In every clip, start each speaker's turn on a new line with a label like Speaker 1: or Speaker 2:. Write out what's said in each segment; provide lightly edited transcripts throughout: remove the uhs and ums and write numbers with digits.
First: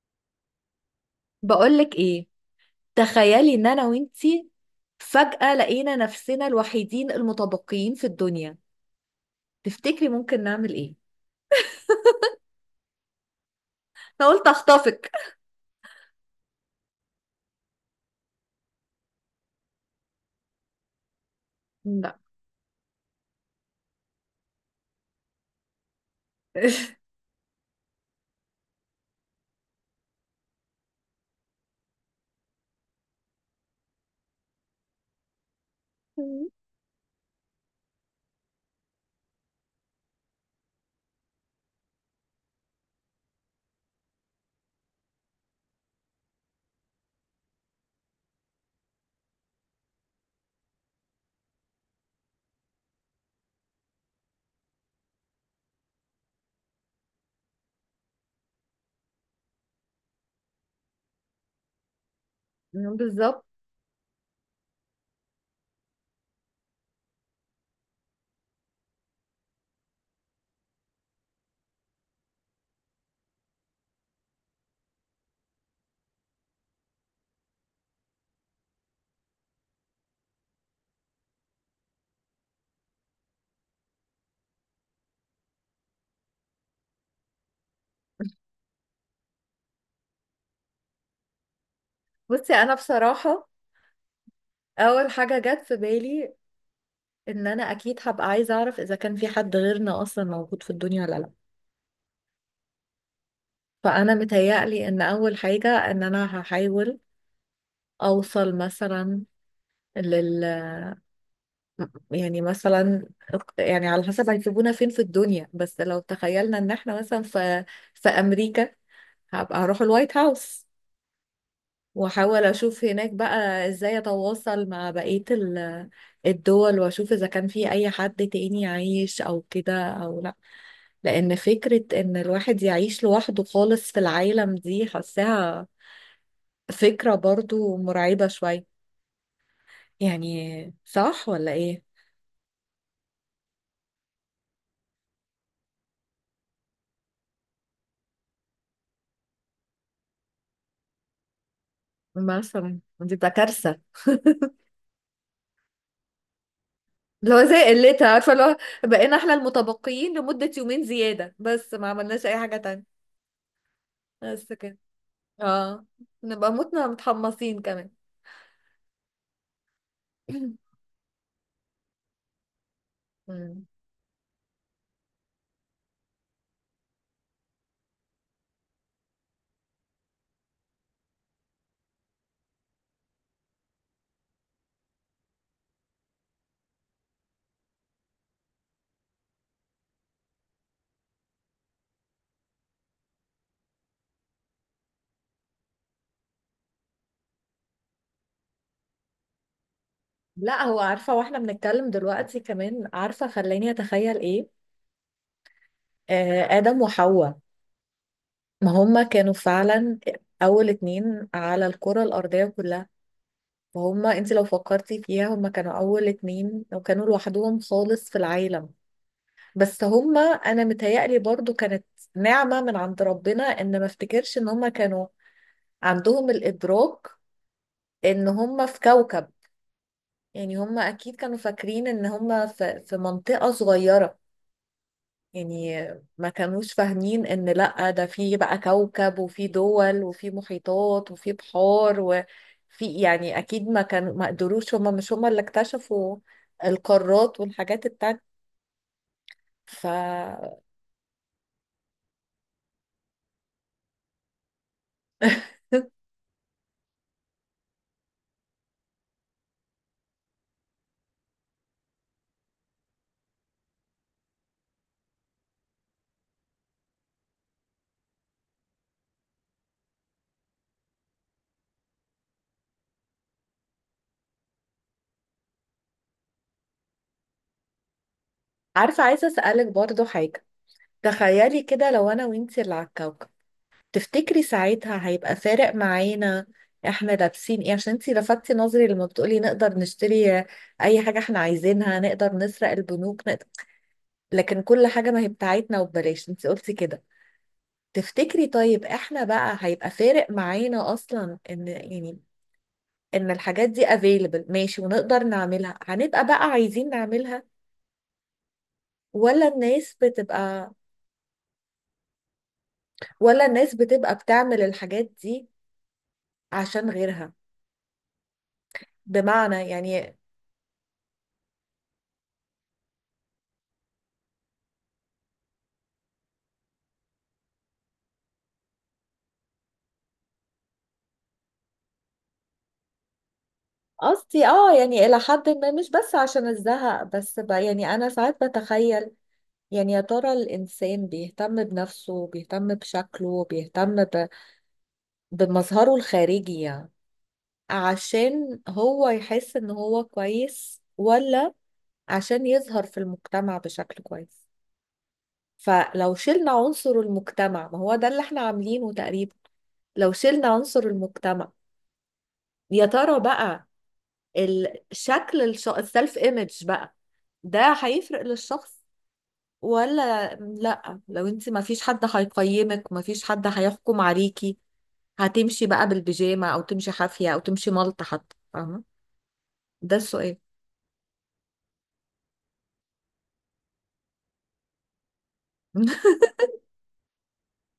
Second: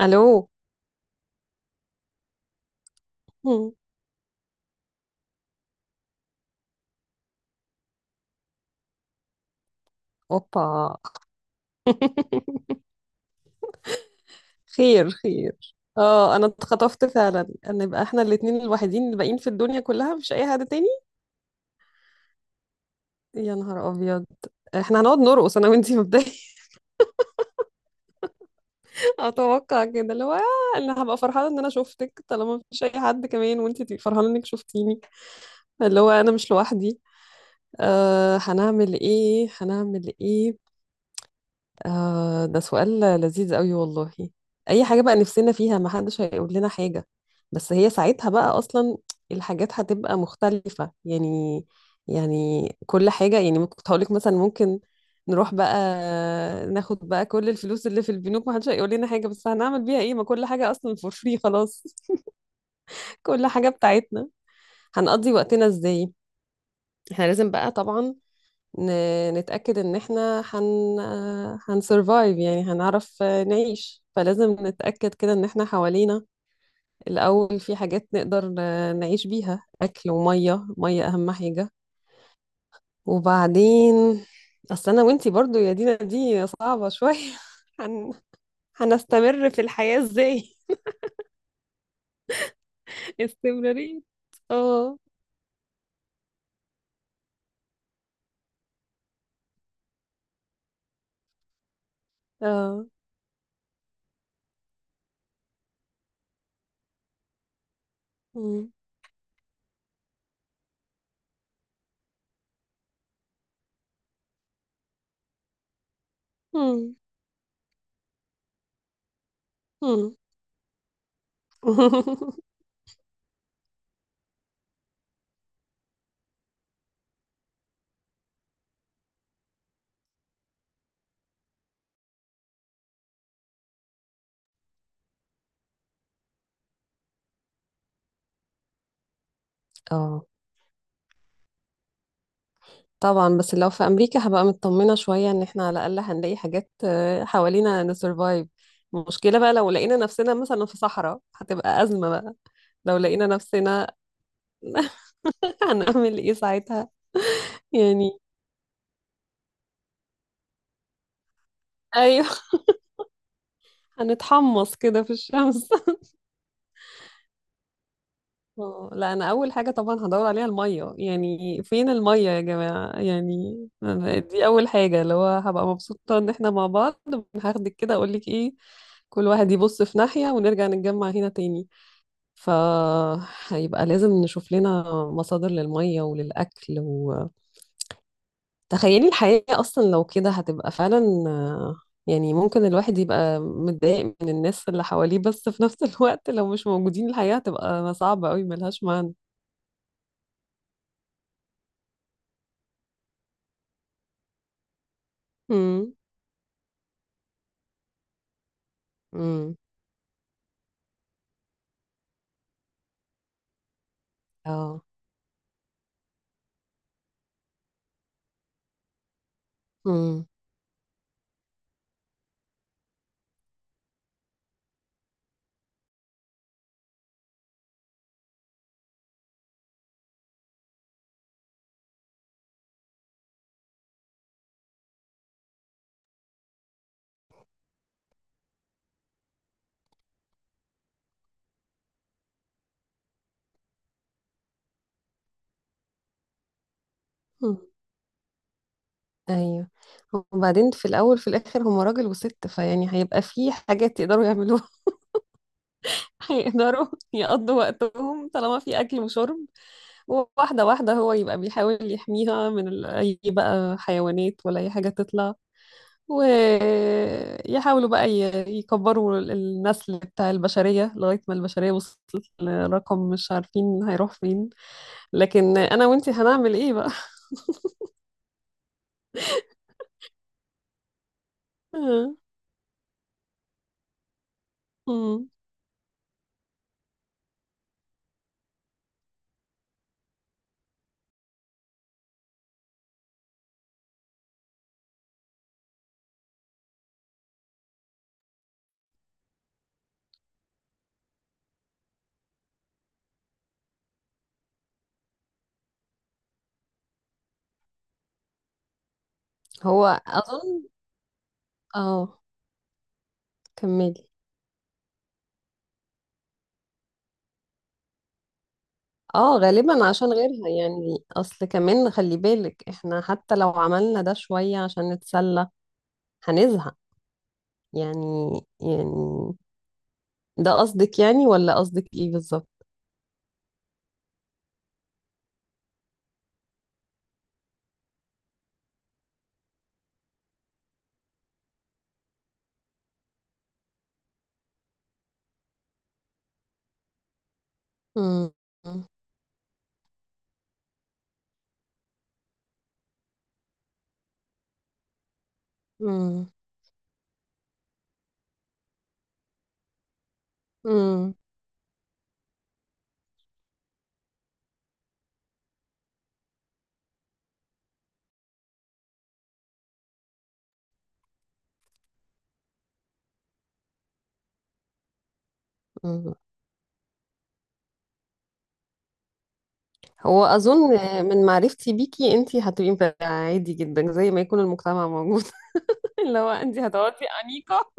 Speaker 1: الو.
Speaker 2: بقولك ايه؟ تخيلي ان
Speaker 1: مم.
Speaker 2: انا وانتي فجأة لقينا نفسنا الوحيدين المتبقيين في الدنيا، تفتكري ممكن
Speaker 1: اوبا.
Speaker 2: نعمل ايه؟ انا قلت اخطفك.
Speaker 1: خير خير. اه، انا اتخطفت فعلا ان يبقى احنا الاتنين الوحيدين الباقيين في الدنيا كلها، مش اي حد تاني.
Speaker 2: لا.
Speaker 1: يا نهار ابيض. احنا هنقعد نرقص انا وانتي مبدئيا. اتوقع كده اللي هو انا هبقى فرحانه ان انا شفتك طالما مفيش اي حد كمان، وانتي تبقي فرحانه انك شفتيني. اللي هو انا مش لوحدي. هنعمل ايه؟ هنعمل ايه؟ آه، ده سؤال لذيذ قوي والله. اي حاجة بقى نفسنا فيها ما حدش هيقول لنا حاجة. بس هي ساعتها بقى اصلا الحاجات هتبقى مختلفة يعني. يعني كل حاجة، يعني كنت هقولك مثلا ممكن نروح بقى، ناخد بقى كل الفلوس اللي في البنوك، ما حدش هيقول لنا حاجة. بس هنعمل بيها ايه؟ ما كل حاجة اصلا فور فري خلاص.
Speaker 2: بالظبط.
Speaker 1: كل حاجة بتاعتنا. هنقضي وقتنا ازاي؟ احنا لازم بقى طبعا نتأكد إن إحنا هنسرفايف، يعني هنعرف نعيش. فلازم نتأكد كده إن إحنا حوالينا الأول في حاجات نقدر نعيش بيها، أكل ومية. مية أهم حاجة. وبعدين أصل أنا وإنتي برضو يا دينا دي صعبة شوية. هن... هنستمر في الحياة إزاي؟
Speaker 2: بصي، انا بصراحة
Speaker 1: استمرارية. اه.
Speaker 2: اول حاجة جت في بالي ان انا اكيد هبقى عايزة اعرف اذا كان في حد غيرنا اصلا موجود في الدنيا ولا لا.
Speaker 1: اه.
Speaker 2: فانا متهيألي ان اول حاجة ان انا هحاول اوصل
Speaker 1: مم.
Speaker 2: مثلا لل يعني مثلا، يعني على حسب هيسيبونا فين في الدنيا، بس لو تخيلنا ان
Speaker 1: مم.
Speaker 2: احنا مثلا في في امريكا، هبقى هروح
Speaker 1: مم.
Speaker 2: الوايت هاوس واحاول اشوف هناك بقى ازاي اتواصل مع بقية الدول، واشوف اذا كان في اي حد تاني عايش او كده او لا. لان فكرة ان الواحد يعيش لوحده خالص في العالم دي، حاساها فكرة برضو مرعبة شوية.
Speaker 1: اه
Speaker 2: يعني صح ولا ايه؟
Speaker 1: طبعا، بس لو في امريكا هبقى مطمنه شويه ان احنا على الاقل هنلاقي حاجات حوالينا نسرفايف. المشكله بقى لو لقينا نفسنا مثلا في صحراء هتبقى ازمه بقى.
Speaker 2: مثلا
Speaker 1: لو
Speaker 2: دي
Speaker 1: لقينا
Speaker 2: بقى كارثة.
Speaker 1: نفسنا... هنعمل ايه ساعتها
Speaker 2: اللي هو زي قلتها،
Speaker 1: يعني؟
Speaker 2: عارفه اللي هو بقينا احنا المتبقيين لمده يومين زياده بس ما عملناش
Speaker 1: ايوه.
Speaker 2: اي حاجه تانية. بس
Speaker 1: هنتحمص
Speaker 2: كده.
Speaker 1: كده في الشمس.
Speaker 2: اه، نبقى متنا متحمصين كمان.
Speaker 1: لا انا اول حاجه طبعا هدور عليها الميه. يعني فين الميه يا جماعه؟ يعني
Speaker 2: مم.
Speaker 1: أنا دي اول حاجه اللي هو هبقى مبسوطه ان احنا مع بعض. هاخدك كده اقول لك ايه، كل واحد يبص في ناحيه ونرجع نتجمع هنا تاني. فهيبقى لازم نشوف لنا مصادر للمية وللأكل. وتخيلي الحياة أصلا لو كده هتبقى فعلا، آه، يعني ممكن الواحد يبقى متضايق من الناس اللي حواليه، بس في نفس الوقت لو مش موجودين الحياة هتبقى صعبة أوي، ملهاش معنى.
Speaker 2: لا، هو عارفه واحنا بنتكلم دلوقتي كمان، عارفه خلاني اتخيل ايه؟
Speaker 1: امم.
Speaker 2: آه، ادم وحواء. ما هما كانوا
Speaker 1: امم.
Speaker 2: فعلا اول اتنين على الكره الارضيه كلها. وهما، انت لو
Speaker 1: اه.
Speaker 2: فكرتي فيها، هما كانوا اول اتنين وكانوا لوحدهم خالص في العالم. بس هما
Speaker 1: امم.
Speaker 2: انا متهيألي برضو كانت نعمة من عند ربنا ان ما افتكرش ان هما كانوا عندهم الادراك ان هما في كوكب. يعني هما اكيد كانوا فاكرين ان هما في منطقة صغيرة. يعني ما كانوش فاهمين ان لا، ده في بقى كوكب وفي دول وفي محيطات وفي بحار وفي، يعني اكيد ما كانوا، ما قدروش، هما مش هما اللي اكتشفوا القارات
Speaker 1: أمم.
Speaker 2: والحاجات التانية.
Speaker 1: ايوه.
Speaker 2: ف
Speaker 1: وبعدين في الاول في الاخر هما راجل وست، فيعني هيبقى في حاجات يقدروا يعملوها. هيقدروا يقضوا وقتهم طالما في اكل وشرب. واحدة واحدة، هو يبقى بيحاول يحميها من أي بقى حيوانات ولا أي حاجة تطلع. ويحاولوا بقى يكبروا النسل بتاع البشرية لغاية ما البشرية وصلت لرقم مش عارفين هيروح فين. لكن أنا وإنتي هنعمل إيه بقى؟
Speaker 2: عارفة، عايزة اسألك برضو حاجة. تخيلي كده لو
Speaker 1: آه.
Speaker 2: انا وانتي اللي على الكوكب، تفتكري ساعتها
Speaker 1: مم.
Speaker 2: هيبقى فارق معانا احنا لابسين ايه؟ عشان انتي لفتي نظري لما بتقولي نقدر نشتري اي حاجة احنا عايزينها، نقدر نسرق البنوك، نقدر. لكن كل حاجة ما هي بتاعتنا وببلاش، انتي قلتي كده. تفتكري طيب احنا بقى هيبقى فارق معانا اصلا ان يعني ان الحاجات دي available ماشي، ونقدر نعملها هنبقى بقى عايزين نعملها، ولا الناس
Speaker 1: هو أظن...
Speaker 2: بتبقى،
Speaker 1: آه
Speaker 2: ولا الناس
Speaker 1: كملي.
Speaker 2: بتبقى بتعمل الحاجات دي عشان غيرها؟
Speaker 1: اه،
Speaker 2: بمعنى
Speaker 1: غالبا عشان
Speaker 2: يعني،
Speaker 1: غيرها. يعني اصل كمان خلي بالك احنا حتى لو عملنا ده شوية عشان نتسلى هنزهق، يعني، يعني ده قصدك يعني؟ ولا قصدك ايه بالظبط؟
Speaker 2: قصدي اه يعني الى حد ما، مش بس عشان الزهق، بس ب يعني انا ساعات بتخيل يعني يا ترى الانسان بيهتم بنفسه، بيهتم بشكله، بيهتم ب، بمظهره الخارجي يعني،
Speaker 1: مم.
Speaker 2: عشان هو يحس ان هو كويس، ولا عشان يظهر في المجتمع بشكل كويس؟ فلو
Speaker 1: مم.
Speaker 2: شلنا عنصر المجتمع، ما هو ده اللي احنا عاملينه تقريبا. لو شلنا عنصر
Speaker 1: مم.
Speaker 2: المجتمع، يا ترى بقى الشكل، الش، السلف ايمج بقى، ده هيفرق للشخص ولا لا؟ لو انت ما فيش حد هيقيمك، ما فيش حد هيحكم عليكي، هتمشي بقى
Speaker 1: مم.
Speaker 2: بالبيجامه او تمشي حافيه او تمشي ملط حتى، فاهمه؟ ده
Speaker 1: هو
Speaker 2: السؤال.
Speaker 1: اظن من معرفتي بيكي انتي هتبقي مفرقة عادي جدا زي ما يكون المجتمع موجود. اللي هو انتي هتقعدي انيقه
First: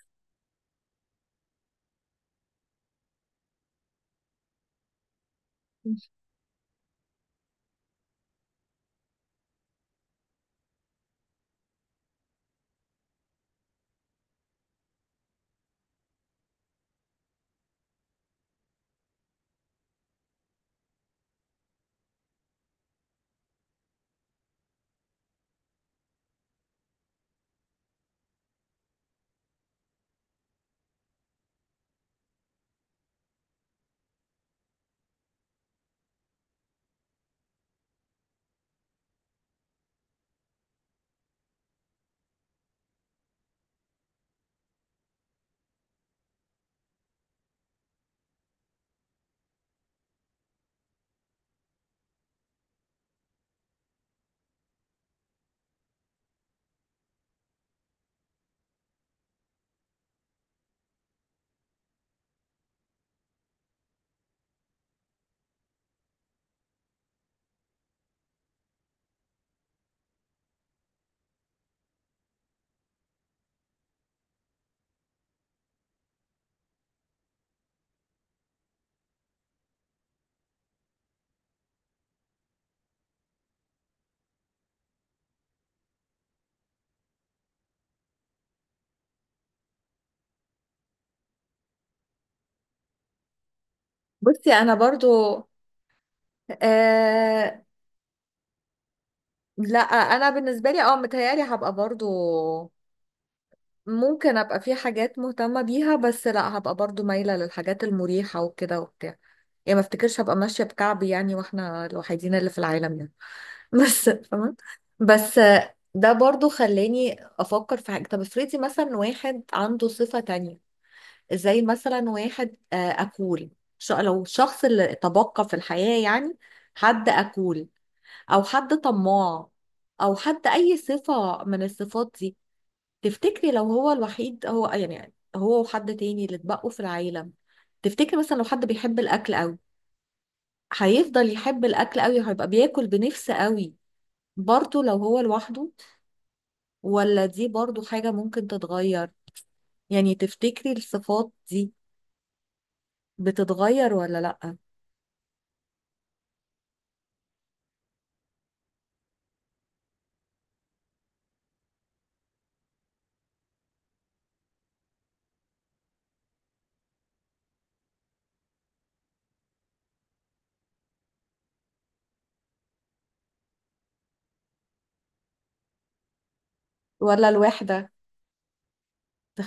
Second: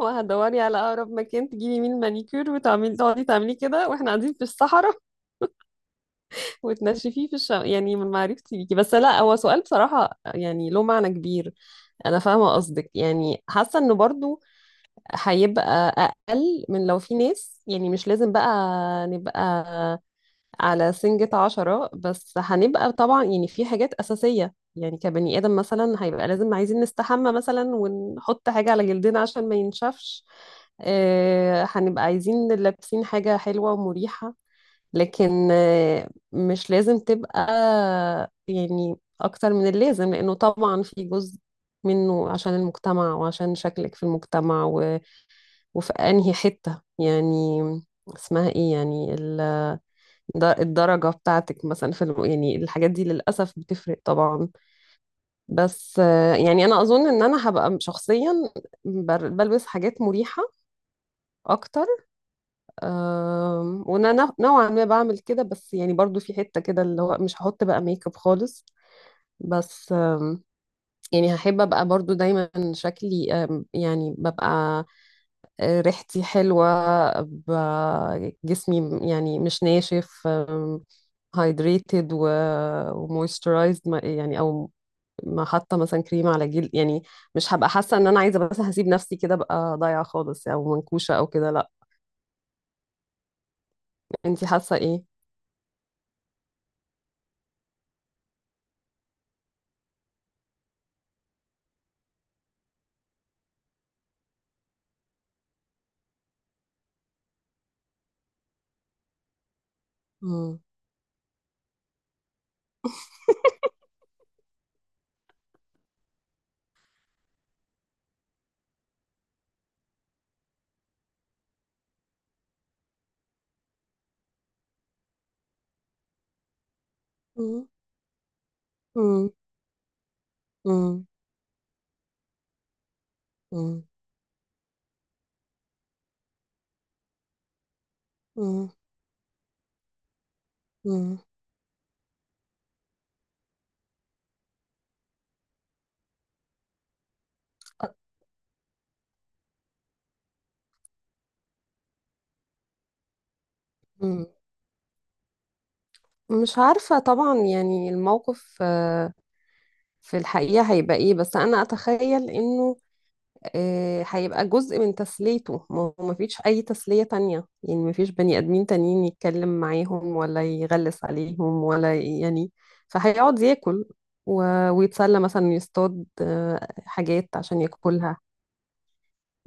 Speaker 1: وهتدوري على اقرب مكان تجيبي مين مانيكير، وتعملي تقعدي تعملي كده واحنا قاعدين في الصحراء. وتنشفيه في الشم، يعني من معرفتي بيكي. بس لا، هو سؤال بصراحه يعني له معنى كبير. انا فاهمه قصدك، يعني حاسه انه برضو هيبقى أقل من لو في ناس، يعني مش لازم بقى نبقى على سنجة عشرة. بس هنبقى طبعا يعني في حاجات أساسية، يعني كبني آدم مثلا هيبقى لازم عايزين نستحمى مثلا، ونحط حاجة على جلدنا عشان ما ينشفش. هنبقى عايزين لابسين حاجة حلوة ومريحة. لكن مش لازم تبقى يعني أكتر من اللازم، لأنه طبعا في جزء منه عشان المجتمع وعشان شكلك في المجتمع، وفي انهي حتة يعني اسمها ايه يعني الدرجة بتاعتك مثلا في يعني الحاجات دي للأسف بتفرق طبعا. بس يعني أنا أظن إن أنا هبقى شخصيا بلبس حاجات مريحة أكتر. وأنا نوعا ما بعمل كده، بس يعني برضو في حتة كده اللي هو مش هحط بقى ميك اب خالص. بس يعني هحب أبقى برضو دايما شكلي يعني ببقى ريحتي حلوة، جسمي يعني مش ناشف، هايدريتد ومويسترايزد يعني، او ما حاطه مثلا كريم على جلد. يعني مش هبقى حاسه ان انا عايزه، بس هسيب نفسي كده بقى ضايعه خالص او منكوشه او كده، لا. انتي
Speaker 2: بصي انا
Speaker 1: حاسه ايه؟
Speaker 2: برضو آه، لا انا بالنسبه لي اه متهيالي هبقى برضو ممكن ابقى في حاجات مهتمة بيها، بس لا، هبقى برضو مايلة للحاجات المريحة وكده وبتاع. يعني ما افتكرش هبقى
Speaker 1: مم.
Speaker 2: ماشية بكعبي يعني واحنا الوحيدين اللي في العالم يعني. بس فاهمة. بس ده برضو خلاني افكر في حاجة. طب افرضي مثلا واحد عنده صفة تانية، زي مثلا واحد آه، اكول. لو الشخص اللي تبقى في الحياة يعني حد
Speaker 1: مم.
Speaker 2: اكول، او حد
Speaker 1: مم.
Speaker 2: طماع، او حد اي
Speaker 1: مم.
Speaker 2: صفة من الصفات دي، تفتكري لو
Speaker 1: مم.
Speaker 2: هو الوحيد، هو يعني هو وحد تاني اللي اتبقوا في العالم، تفتكري مثلا لو حد
Speaker 1: مم.
Speaker 2: بيحب الاكل قوي،
Speaker 1: مم.
Speaker 2: هيفضل يحب الاكل قوي، هيبقى بياكل بنفسه قوي برضه لو هو لوحده؟ ولا دي برضه حاجة ممكن تتغير؟ يعني تفتكري الصفات دي بتتغير ولا
Speaker 1: مم.
Speaker 2: لأ؟
Speaker 1: مش عارفة طبعا يعني الموقف في الحقيقة هيبقى ايه، بس انا اتخيل انه هيبقى جزء من تسليته، ما هو مفيش أي تسلية تانية. يعني مفيش بني آدمين تانيين يتكلم معاهم ولا يغلس عليهم ولا يعني فهيقعد ياكل ويتسلى مثلا يصطاد
Speaker 2: ولا
Speaker 1: حاجات عشان
Speaker 2: الوحدة
Speaker 1: ياكلها.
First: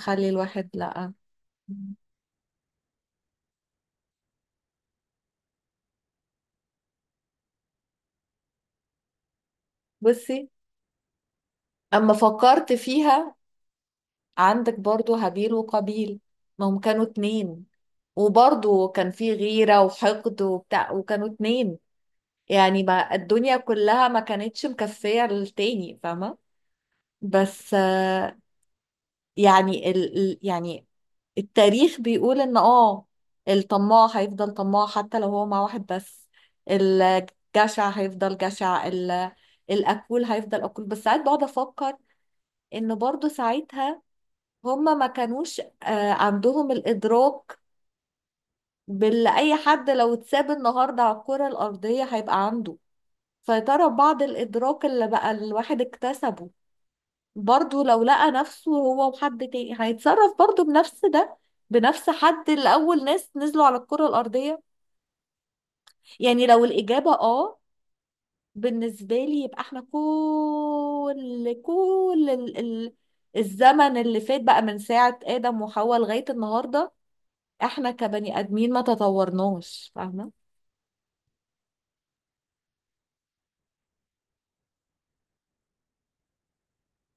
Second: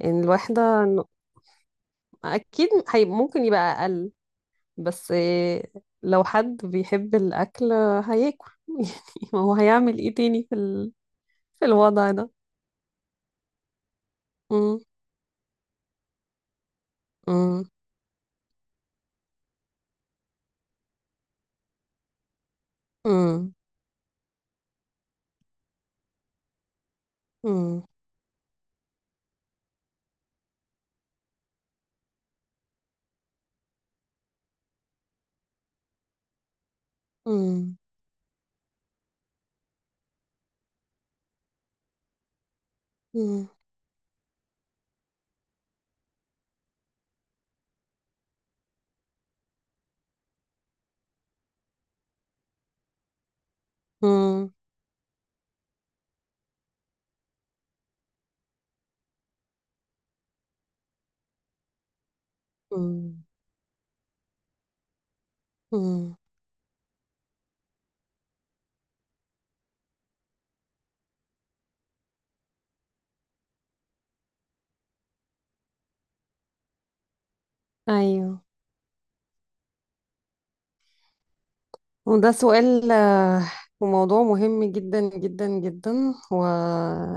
Speaker 1: يعني
Speaker 2: الواحد
Speaker 1: الواحدة
Speaker 2: لأ؟
Speaker 1: أكيد هي ممكن يبقى أقل. بس لو حد بيحب الأكل هياكل. يعني ما هو هيعمل إيه تاني
Speaker 2: بصي،
Speaker 1: في في الوضع
Speaker 2: اما
Speaker 1: ده؟
Speaker 2: فكرت فيها، عندك
Speaker 1: مم.
Speaker 2: برضو هابيل وقابيل. ما هم كانوا
Speaker 1: مم.
Speaker 2: اتنين وبرضو كان في غيرة وحقد وبتاع، وكانوا اتنين. يعني ما
Speaker 1: مم.
Speaker 2: الدنيا كلها ما كانتش مكفية للتاني، فاهمة؟ بس
Speaker 1: مم.
Speaker 2: آه، يعني يعني التاريخ بيقول ان اه الطماع هيفضل طماع حتى لو هو مع واحد بس،
Speaker 1: مم.
Speaker 2: الجشع هيفضل جشع، الأكول هيفضل أكول. بس ساعات بقعد أفكر إن برضو
Speaker 1: مم.
Speaker 2: ساعتها هما ما كانوش آه، عندهم الإدراك باللي أي حد لو اتساب النهاردة على الكرة الأرضية هيبقى عنده. فترى بعض
Speaker 1: مم.
Speaker 2: الإدراك اللي بقى الواحد اكتسبه، برضه لو لقى نفسه هو وحد تاني، هيتصرف برضه بنفس ده، بنفس حد اللي أول
Speaker 1: مم.
Speaker 2: ناس نزلوا على الكرة الأرضية.
Speaker 1: مم.
Speaker 2: يعني لو الإجابة آه، بالنسبة لي، يبقى احنا كل الزمن اللي فات بقى من ساعة آدم وحواء لغاية النهاردة، احنا
Speaker 1: ايوه.
Speaker 2: كبني ادمين ما تطورناش، فاهمه؟
Speaker 1: وده سؤال وموضوع مهم جدا جدا جدا و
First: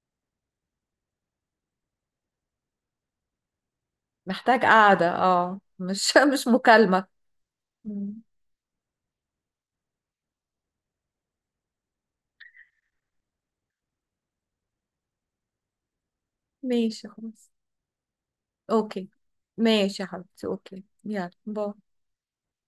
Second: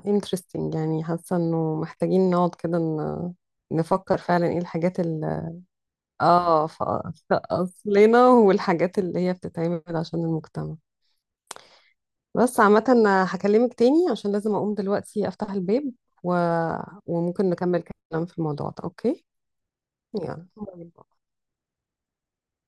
Speaker 1: interesting. يعني حاسه انه محتاجين نقعد كده نفكر فعلا ايه
Speaker 2: محتاج
Speaker 1: الحاجات
Speaker 2: قعده
Speaker 1: اللي
Speaker 2: اه، مش مش
Speaker 1: اه في
Speaker 2: مكالمه.
Speaker 1: في
Speaker 2: مم.
Speaker 1: اصلنا، والحاجات اللي هي بتتعمل عشان المجتمع. بس عامه أنا هكلمك تاني عشان لازم اقوم دلوقتي افتح الباب، و...
Speaker 2: ماشي،
Speaker 1: وممكن
Speaker 2: خلاص.
Speaker 1: نكمل كلام في الموضوع ده.
Speaker 2: اوكي،
Speaker 1: اوكي.
Speaker 2: ماشي يا حبيبتي.
Speaker 1: يلا
Speaker 2: اوكي
Speaker 1: باي باي.
Speaker 2: يلا باي.